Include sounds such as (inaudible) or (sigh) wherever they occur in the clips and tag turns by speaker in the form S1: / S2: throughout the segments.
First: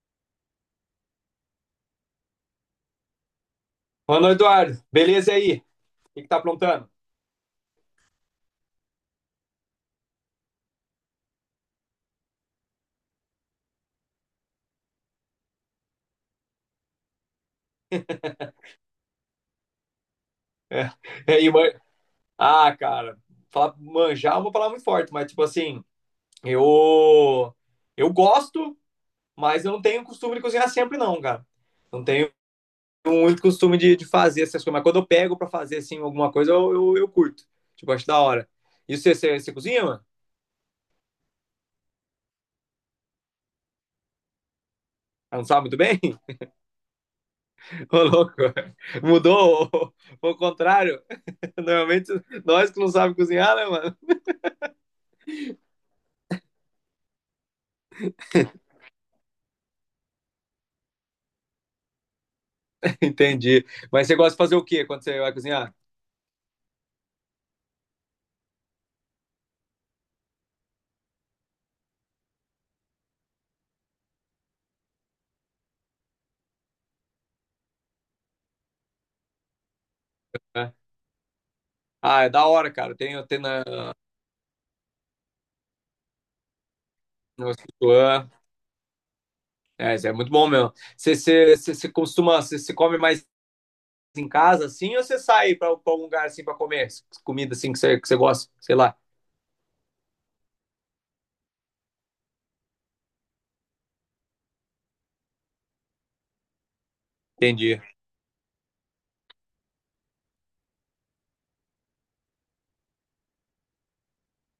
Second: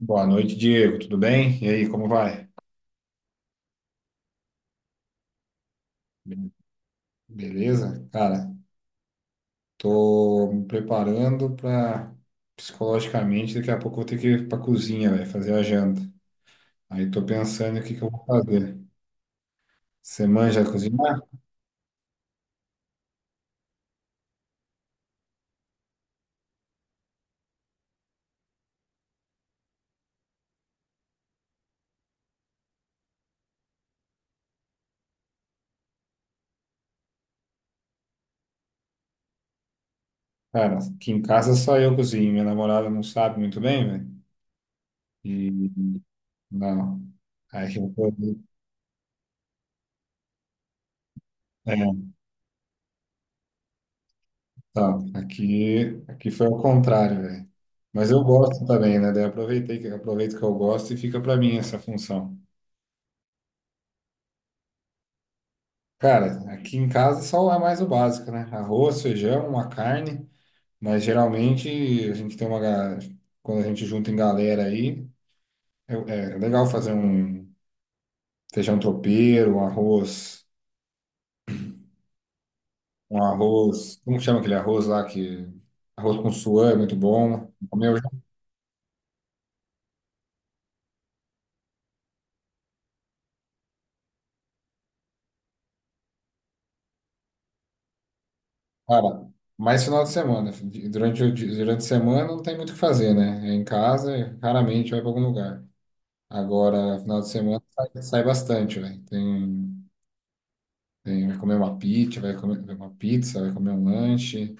S1: Boa noite, Diego. Tudo bem? E aí, como vai?
S2: Mano Eduardo, beleza aí? O que que tá
S1: Be-
S2: aprontando?
S1: Beleza? Cara, tô me preparando para psicologicamente, daqui a pouco eu vou ter que ir pra cozinha, velho, fazer a janta. Aí tô pensando o que que eu vou
S2: (laughs)
S1: fazer. Você manja
S2: É,
S1: cozinhar?
S2: e aí, ah, cara, falar manjar é uma palavra muito forte, mas tipo assim, eu eu gosto, mas eu não tenho costume de cozinhar sempre não, cara. Não tenho muito costume de fazer essas coisas, mas quando eu pego pra fazer assim alguma coisa, eu curto. Tipo, acho da hora. E você cozinha, mano?
S1: Cara, aqui em casa só eu cozinho, minha namorada não sabe muito bem, velho.
S2: Ah, não
S1: E
S2: sabe muito bem?
S1: não. Aí eu
S2: (laughs) Ô,
S1: tô...
S2: louco. Mudou o contrário. (laughs)
S1: É,
S2: Normalmente nós que não sabemos cozinhar, né, mano?
S1: tá. Aqui foi ao contrário, velho. Mas eu gosto também, né? Daí eu aproveitei que aproveito que eu gosto e fica pra mim essa função.
S2: (laughs) Entendi. Mas você gosta de fazer o quê quando você vai cozinhar?
S1: Cara, aqui em casa só é mais o básico, né? Arroz, feijão, uma carne, mas geralmente a gente tem uma. Quando a gente junta em galera aí, é legal fazer um feijão tropeiro, um arroz,
S2: É. Ah, é da hora, cara.
S1: um
S2: Tem
S1: arroz. Como chama aquele arroz lá que. Arroz com suã é muito bom.
S2: no
S1: Comeu já,
S2: Sichuan. É, isso é muito bom mesmo. Você costuma, você come mais em casa, assim, ou você sai para algum lugar, assim, para comer comida, assim, que você gosta? Sei lá.
S1: cara, mais final de semana. Durante, durante a semana não tem muito o que fazer, né? É em casa, raramente vai para algum lugar. Agora, final de semana
S2: Entendi.
S1: sai, sai bastante, velho. Tem. Vai comer uma pizza, vai comer uma pizza, vai comer um lanche,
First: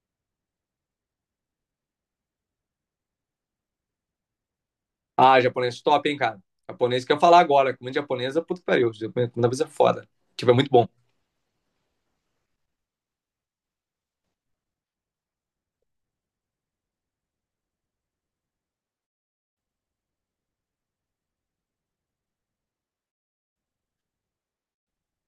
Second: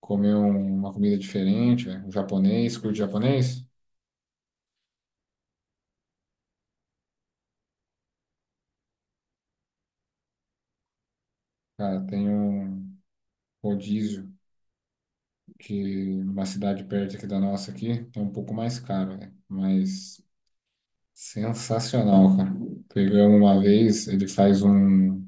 S1: uma comida diferente, né? Um japonês, curte japonês?
S2: Ah, japonês top, hein, cara. Japonês que eu ia falar agora. Comida japonesa, puta que pariu. Comida vez é foda. Tipo, é muito bom.
S1: Cara, tem um rodízio que numa cidade perto aqui da nossa aqui, é um pouco mais caro, né? Mas sensacional, cara. Pegamos uma vez, ele faz um,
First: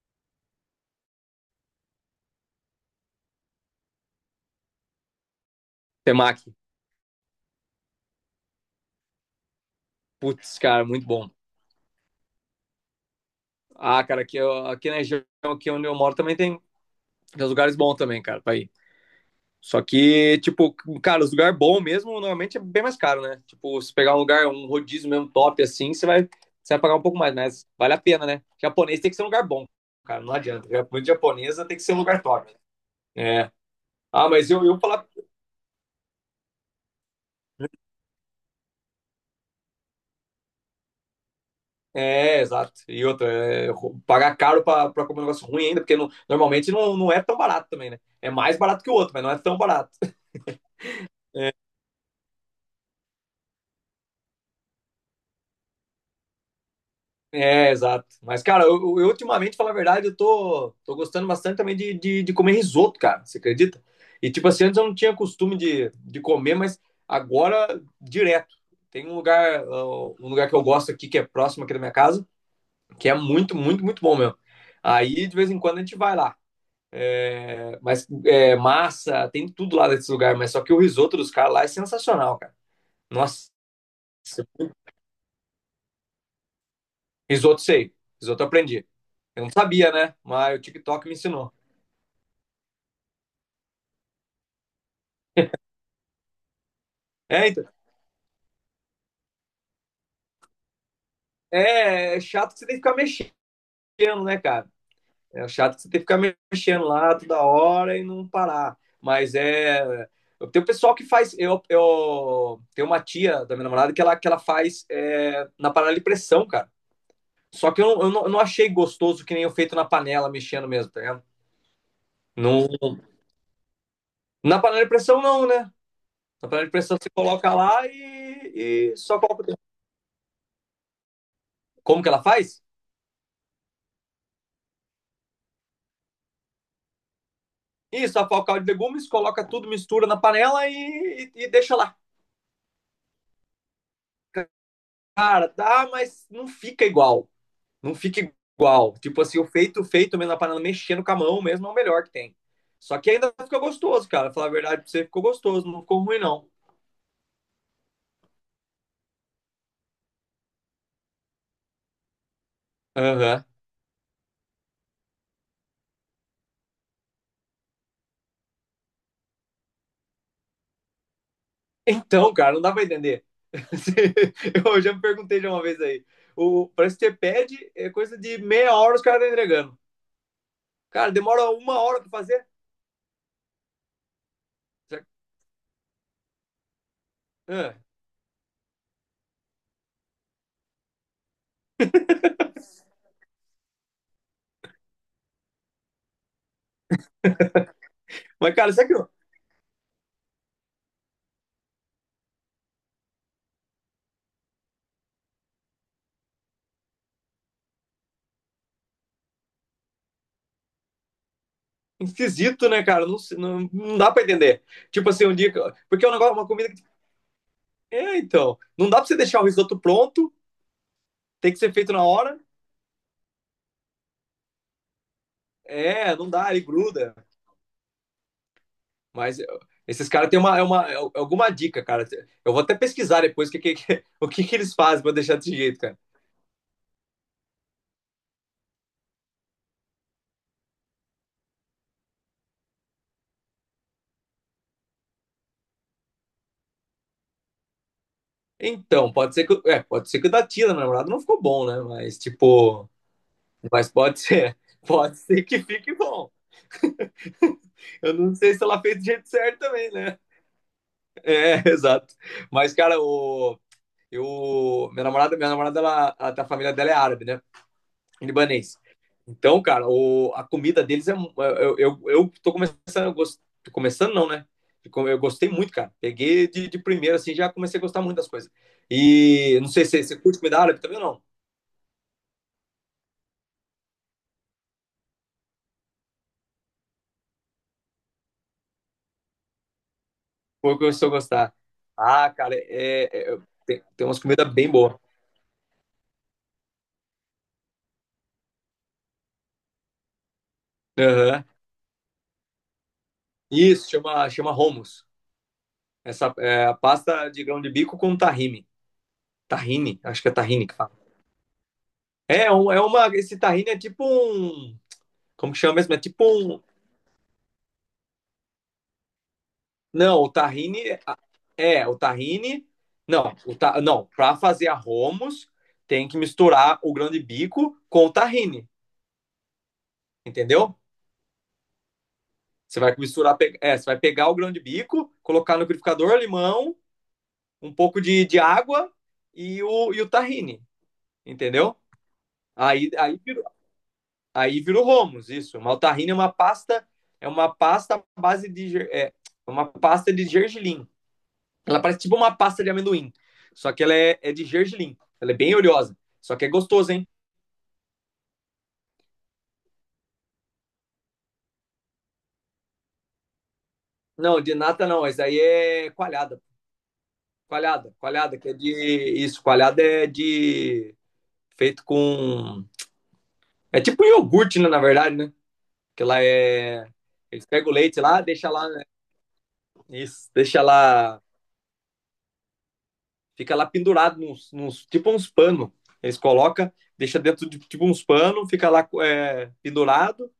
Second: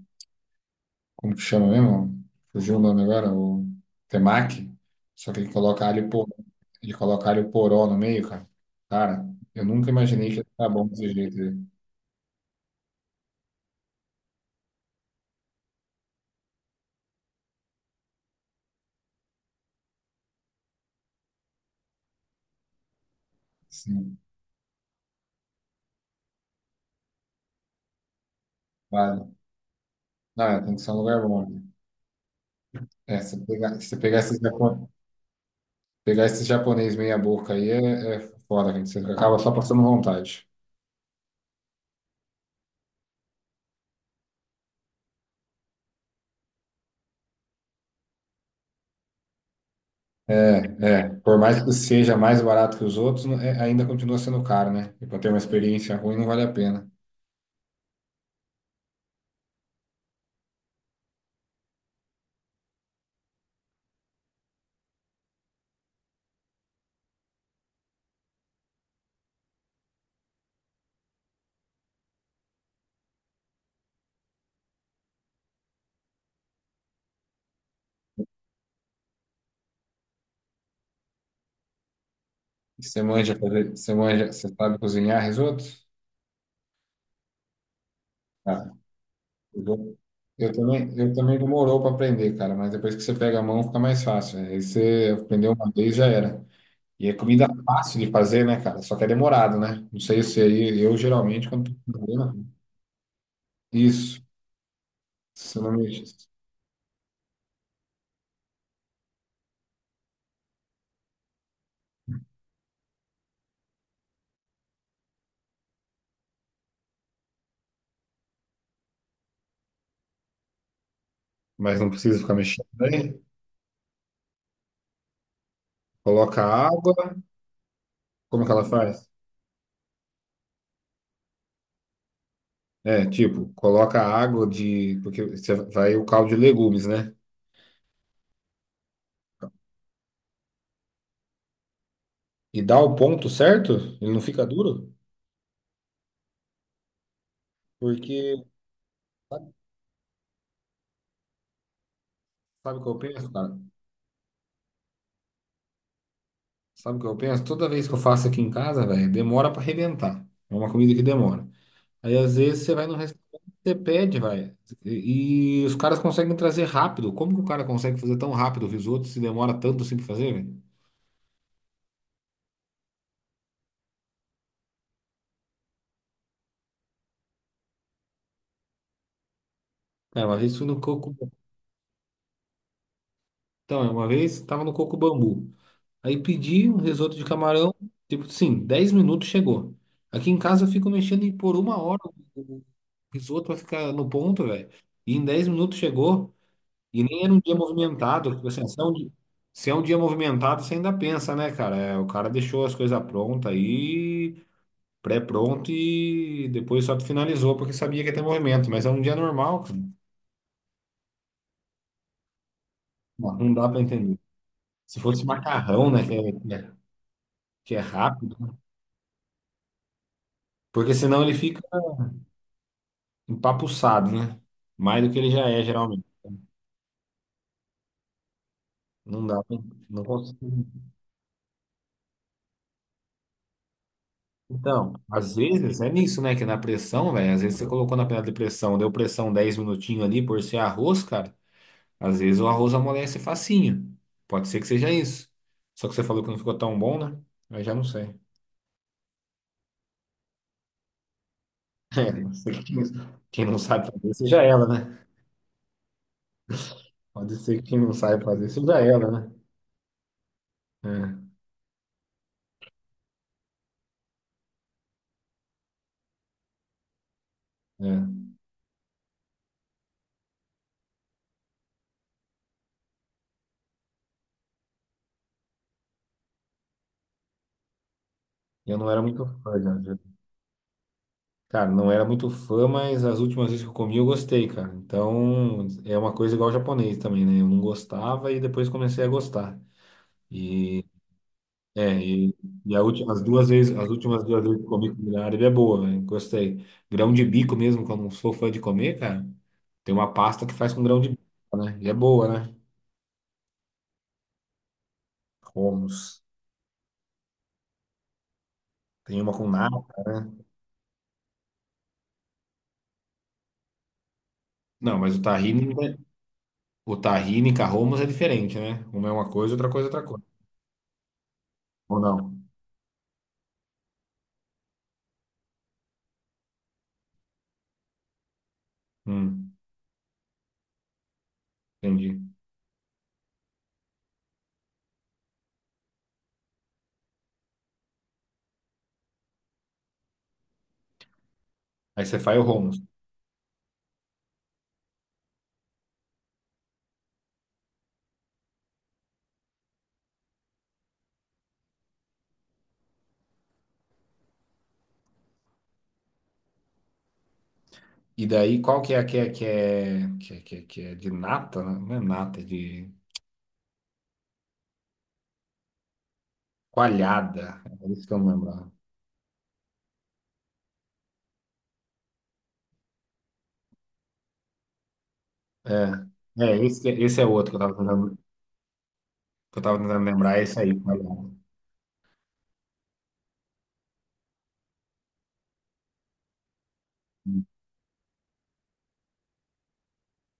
S1: como que chama mesmo? Fugiu o nome agora, o temaki, só que ele coloca alho poró,
S2: Temaki.
S1: ele coloca alho poró no meio, cara. Cara, eu nunca imaginei que ia
S2: Putz,
S1: ficar
S2: cara,
S1: bom
S2: muito
S1: desse
S2: bom.
S1: jeito, né?
S2: Ah, cara, aqui, aqui na região aqui onde eu moro também tem, uns lugares bons também, cara, pra ir. Só que, tipo, cara, os lugar bom mesmo, normalmente é bem mais caro, né? Tipo, se pegar
S1: Sim,
S2: um lugar, um rodízio mesmo top assim, você vai pagar um pouco mais, mas vale a pena, né? Japonês tem que ser um
S1: vale.
S2: lugar bom, cara, não
S1: Não, é,
S2: adianta.
S1: tem que ser um
S2: Comida
S1: lugar bom, né?
S2: japonesa tem que ser um lugar top.
S1: É, se
S2: É.
S1: pegar, se pegar
S2: Ah, mas eu falar.
S1: pegar esse japonês meia boca aí é foda, gente. Você acaba só passando vontade.
S2: É, exato. E outra, é, pagar caro pra comer um negócio ruim ainda, porque normalmente não, não é tão barato também, né? É mais barato que o outro, mas não é tão barato.
S1: É, é. Por mais que seja mais barato que os outros, ainda continua sendo caro, né? E para ter uma experiência ruim não vale a pena.
S2: É, exato. Mas, cara, eu ultimamente, falar a verdade, eu tô gostando bastante também de comer risoto, cara. Você acredita? E, tipo assim, antes eu não tinha costume de comer, mas agora, direto. Tem um lugar que eu gosto aqui, que é próximo aqui da minha casa, que é muito, muito, muito bom mesmo. Aí, de vez em quando, a gente vai lá. É, mas é, massa, tem tudo lá nesse lugar, mas só que o risoto dos caras lá é sensacional, cara.
S1: E você manja
S2: Nossa,
S1: fazer, você manja, você sabe cozinhar risoto?
S2: risoto sei. Risoto eu
S1: Ah,
S2: aprendi. Eu não sabia,
S1: risoto.
S2: né?
S1: Eu
S2: Mas o
S1: também,
S2: TikTok
S1: eu
S2: me
S1: também
S2: ensinou.
S1: demorou para aprender, cara, mas depois que você pega a mão fica mais fácil, né? Aí você aprendeu uma vez já era. E é comida
S2: É,
S1: é
S2: então,
S1: fácil de fazer, né, cara? Só que é demorado, né? Não sei se aí, eu geralmente, quando tô com
S2: é, é
S1: problema,
S2: chato que você tem que ficar mexendo,
S1: isso,
S2: né, cara? É
S1: se eu não
S2: chato que você tem que ficar
S1: mexe,
S2: mexendo lá toda hora e não parar. Mas é. Tem o pessoal que faz. Eu tenho uma tia da minha namorada que ela faz na panela de pressão, cara. Só que não, eu não achei gostoso que nem eu feito na panela, mexendo mesmo, tá vendo?
S1: mas não precisa ficar mexendo,
S2: Não,
S1: né?
S2: na panela de pressão, não, né?
S1: Coloca
S2: Na panela de
S1: água,
S2: pressão você coloca lá
S1: como é que ela
S2: e
S1: faz?
S2: só coloca. Como que ela faz?
S1: É, tipo, coloca água de, porque você vai o caldo de legumes, né?
S2: Isso, a o de legumes, coloca tudo, mistura na panela e deixa lá.
S1: E dá o ponto certo, ele não fica duro,
S2: Cara, dá, mas não fica igual. Não fica
S1: porque,
S2: igual. Tipo assim, o
S1: sabe,
S2: feito, feito mesmo, a panela mexendo com a mão mesmo é o melhor que tem.
S1: sabe o que eu
S2: Só que
S1: penso,
S2: ainda
S1: cara?
S2: fica gostoso, cara. Falar a verdade pra você, ficou gostoso, não ficou ruim, não.
S1: Sabe o que eu penso? Toda vez que eu faço aqui em casa, velho, demora pra arrebentar. É uma comida que demora. Aí às vezes você vai no restaurante,
S2: Aham.
S1: você pede, vai. E os caras conseguem trazer rápido. Como que o cara consegue fazer tão rápido o risoto se demora tanto assim pra fazer, velho?
S2: Então, cara, não dá pra entender. (laughs) Eu já me perguntei de uma vez aí. O, parece que você pede, é coisa de meia hora os caras estão entregando.
S1: Cara, uma vez fui no
S2: Cara,
S1: Coco.
S2: demora uma hora pra fazer.
S1: Então, é, uma vez tava no Coco
S2: Será que...
S1: Bambu. Aí pedi um risoto de
S2: Ah.
S1: camarão, tipo, sim, 10 minutos chegou. Aqui em casa eu fico mexendo em por uma hora o risoto vai ficar no ponto, velho. E em 10 minutos chegou. E nem era um dia movimentado, porque
S2: Mas,
S1: assim,
S2: cara, será que não...
S1: se é um dia movimentado, você ainda pensa, né, cara? É, o cara deixou as coisas prontas aí, pré-pronto e depois só finalizou porque sabia que ia ter movimento, mas é um dia normal, cara.
S2: esquisito, né, cara? Não,
S1: Não
S2: sei...
S1: não dá
S2: não,
S1: pra
S2: não dá
S1: entender.
S2: pra entender.
S1: Se
S2: Tipo
S1: fosse
S2: assim, um dia. Que eu...
S1: macarrão, né,
S2: porque é um negócio, uma comida.
S1: que é
S2: É,
S1: rápido,
S2: então. Não dá pra você deixar o risoto pronto,
S1: porque senão ele
S2: tem que
S1: fica
S2: ser feito na hora.
S1: empapuçado, né? Mais do que ele já é, geralmente.
S2: É, não dá, ele gruda.
S1: Não
S2: Mas
S1: dá, pra-
S2: eu...
S1: não
S2: esses caras têm
S1: consigo.
S2: uma, é alguma dica, cara. Eu vou até pesquisar depois o (laughs) o que, que eles
S1: Então,
S2: fazem pra
S1: às
S2: deixar desse
S1: vezes
S2: jeito,
S1: é
S2: cara.
S1: nisso, né? Que na pressão, velho, às vezes você colocou na panela de pressão, deu pressão 10 minutinhos ali por ser arroz, cara. Às vezes o arroz amolece facinho. Pode ser que seja isso. Só que você falou que não ficou tão bom, né? Aí já não sei.
S2: Então, pode ser que, é, pode ser que o da Tina, minha namorada, não ficou bom, né?
S1: (laughs) É,
S2: Mas,
S1: pode ser que quem
S2: tipo,
S1: quem não
S2: mas
S1: sabe fazer
S2: pode
S1: seja
S2: ser,
S1: ela,
S2: (laughs)
S1: né?
S2: pode ser que fique bom.
S1: Pode ser que
S2: (laughs)
S1: quem não
S2: Eu
S1: sabe
S2: não
S1: fazer
S2: sei se
S1: seja
S2: ela fez do
S1: ela,
S2: jeito
S1: né?
S2: certo também, né?
S1: É,
S2: É, (laughs) exato. Mas, cara, o, eu, minha namorada, ela, a família dela é árabe, né?
S1: é.
S2: Libanês. Então, cara, o, a comida deles é. Eu tô começando, tô começando não, né? Eu gostei muito, cara. Peguei de primeira, assim, já comecei a gostar muito das coisas.
S1: Eu não era muito
S2: E
S1: fã,
S2: não
S1: já.
S2: sei
S1: já-
S2: se você curte comida árabe também ou não.
S1: Cara, não era muito fã, mas as últimas vezes que eu comi eu gostei, cara. Então é uma coisa igual ao japonês também, né? Eu não gostava e depois comecei a gostar.
S2: Ou começou a gostar.
S1: É,
S2: Ah,
S1: e,
S2: cara,
S1: e as duas vezes,
S2: tem,
S1: as
S2: umas
S1: últimas duas
S2: comidas
S1: vezes que
S2: bem
S1: comi
S2: boas.
S1: comida árabe é boa, né? Gostei. Grão de bico mesmo, que eu não sou fã de comer, cara. Tem uma pasta que faz com grão de
S2: Aham.
S1: bico, né? E é boa, né?
S2: Isso, chama hummus.
S1: Hummus.
S2: Essa é a pasta de grão de bico com tahine.
S1: Tem uma com
S2: Tahine,
S1: nata,
S2: acho que é
S1: né?
S2: tahine que fala. É, um... é uma. Esse tahine é tipo um.
S1: Não, mas o
S2: Como que
S1: tahine,
S2: chama mesmo?
S1: né?
S2: É tipo um,
S1: O tahine com a hummus é diferente, né? Uma é uma coisa, outra coisa é outra
S2: não,
S1: coisa.
S2: o tahine é o
S1: Ou não?
S2: tahine. Não, não, para fazer a hummus tem que misturar o grão de bico com o tahine,
S1: Hum,
S2: entendeu?
S1: entendi.
S2: Você vai misturar, é, você vai pegar o grão de bico, colocar no liquidificador, limão, um pouco de água e o tahine, entendeu?
S1: Aí você faz o hummus.
S2: Aí aí virou romos isso. Mas o tahine é uma pasta à base de é, é uma pasta de gergelim. Ela parece tipo uma pasta de amendoim. Só que ela é de gergelim. Ela é bem oleosa. Só que é gostoso, hein?
S1: E daí, qual que é a que é, que é, que é, que é, que é de nata, né? Não é nata, é de
S2: Não, de nata não. Essa aí é coalhada.
S1: coalhada. É isso que eu não
S2: Coalhada, que é
S1: lembro.
S2: de. Isso, coalhada é de. Feito com. É tipo um iogurte, né, na verdade, né? Que ela é.
S1: Esse é
S2: Eles
S1: outro que eu
S2: pegam o
S1: tava
S2: leite
S1: tentando,
S2: lá, deixa lá, né?
S1: que eu tava tentando
S2: Isso,
S1: lembrar, é esse
S2: deixa
S1: aí.
S2: lá.
S1: Olha.
S2: Fica lá pendurado nos tipo uns panos. Eles colocam, deixa dentro de tipo uns panos, fica lá é, pendurado.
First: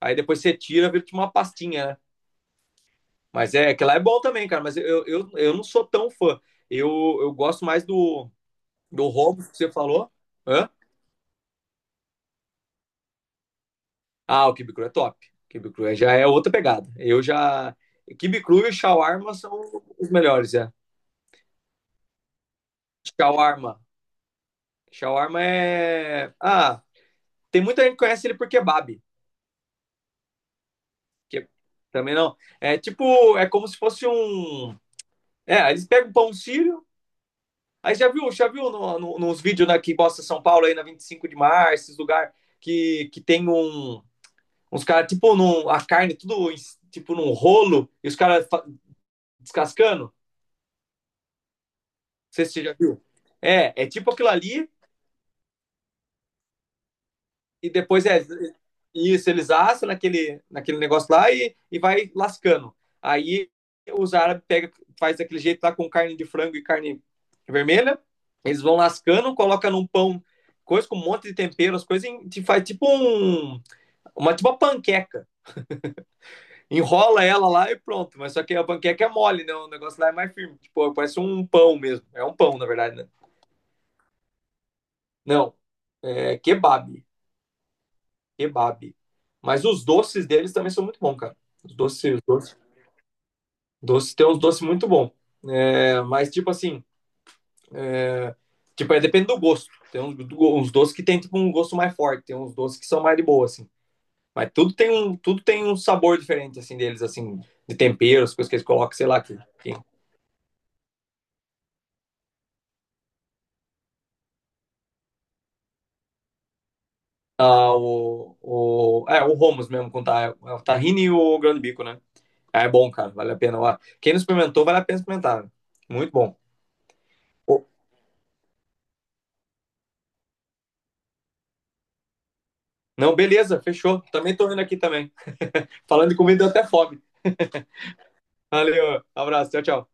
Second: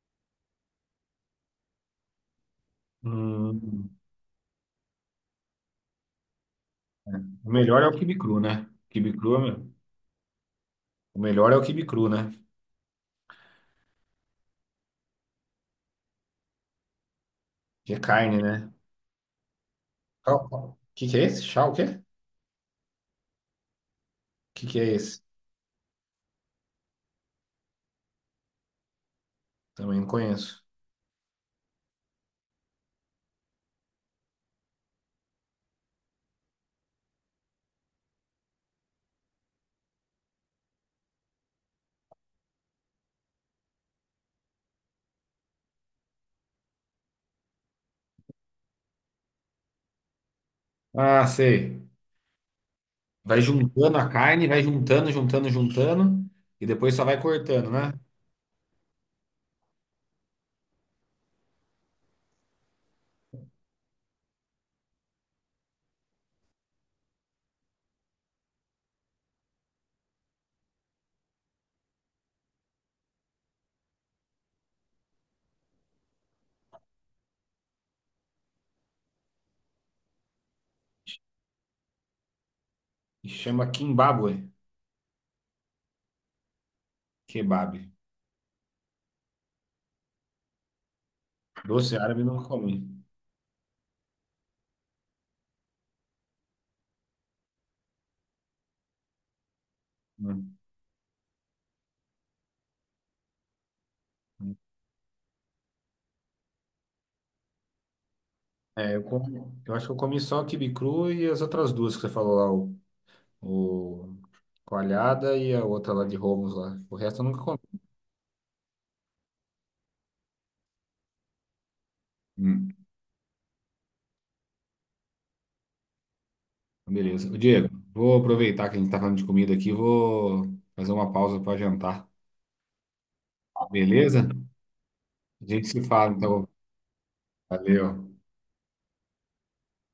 S2: Aí depois você tira, vira tipo uma pastinha, né? Mas é que
S1: Hum,
S2: lá é bom também, cara. Mas eu não sou tão fã. Eu, eu
S1: o
S2: gosto
S1: melhor
S2: mais
S1: é o quibe cru, né?
S2: do
S1: Quibe cru, é
S2: Romo que você falou. Hã?
S1: o melhor é o quibe cru, né?
S2: Ah, o Kibe Cru é top. Kibe Cru é... já é outra pegada. Eu já.
S1: Que é carne,
S2: Kibe Cru
S1: né?
S2: e Shawarma são os melhores, é.
S1: O que que é esse? Chá o quê? O
S2: Shawarma.
S1: que que é esse?
S2: Shawarma é. Ah, tem muita gente que conhece ele por kebab.
S1: Também não conheço.
S2: Que... também não. É tipo, é como se fosse um. É, eles pegam pão sírio. Aí já viu no, no, nos vídeos né, que mostra São Paulo aí na 25 de março, esses lugar que tem um, uns caras, tipo, num, a carne tudo tipo num rolo e os caras descascando? Não
S1: Ah, sei.
S2: sei se você já viu.
S1: Vai
S2: É, é
S1: juntando a
S2: tipo aquilo
S1: carne, vai
S2: ali,
S1: juntando, juntando, juntando, e depois só vai cortando,
S2: e
S1: né?
S2: depois é isso, eles assam naquele negócio lá e vai lascando. Aí os árabes pega, faz daquele jeito lá com carne de frango e carne vermelha, eles vão lascando, coloca num pão coisa com um monte de tempero, as coisas e faz tipo um uma tipo uma panqueca. Enrola ela lá e pronto, mas só que a panqueca é mole, né? O negócio lá é mais firme, tipo, parece um pão mesmo. É um pão, na verdade, né?
S1: E chama Kimbabue,
S2: Não. É kebab.
S1: kebab.
S2: Kebab. Mas os doces deles também são muito bons, cara.
S1: Doce
S2: Os
S1: árabe não
S2: doces,
S1: come.
S2: doces tem uns doces muito bons. É, mas, tipo assim, tipo, é, depende do gosto. Tem uns,
S1: Hum.
S2: uns doces que tem tipo, um gosto mais forte, tem uns doces que são mais de boa, assim. Mas
S1: Hum.
S2: tudo tem um sabor diferente, assim, deles, assim, de temperos, coisas que eles
S1: É,
S2: colocam,
S1: eu,
S2: sei lá,
S1: como,
S2: que
S1: eu acho que eu comi só o quibe cru e as outras duas que você falou lá, o coalhada e a outra lá de Romos lá. O resto eu nunca comi.
S2: ah, é, o Romos mesmo, com é o tahine e o grande bico, né? Ah, é
S1: Hum,
S2: bom, cara, vale a pena. Ó, quem não experimentou, vale a pena experimentar. Né? Muito bom.
S1: Beleza. Ô,
S2: O...
S1: Diego, vou aproveitar que a gente tá falando de comida aqui, vou fazer uma pausa para jantar.
S2: não, beleza, fechou.
S1: Beleza?
S2: Também tô indo aqui também.
S1: A gente se
S2: (laughs) Falando
S1: fala,
S2: de comida,
S1: então.
S2: deu até fome. (laughs)
S1: Valeu.
S2: Valeu, abraço, tchau, tchau.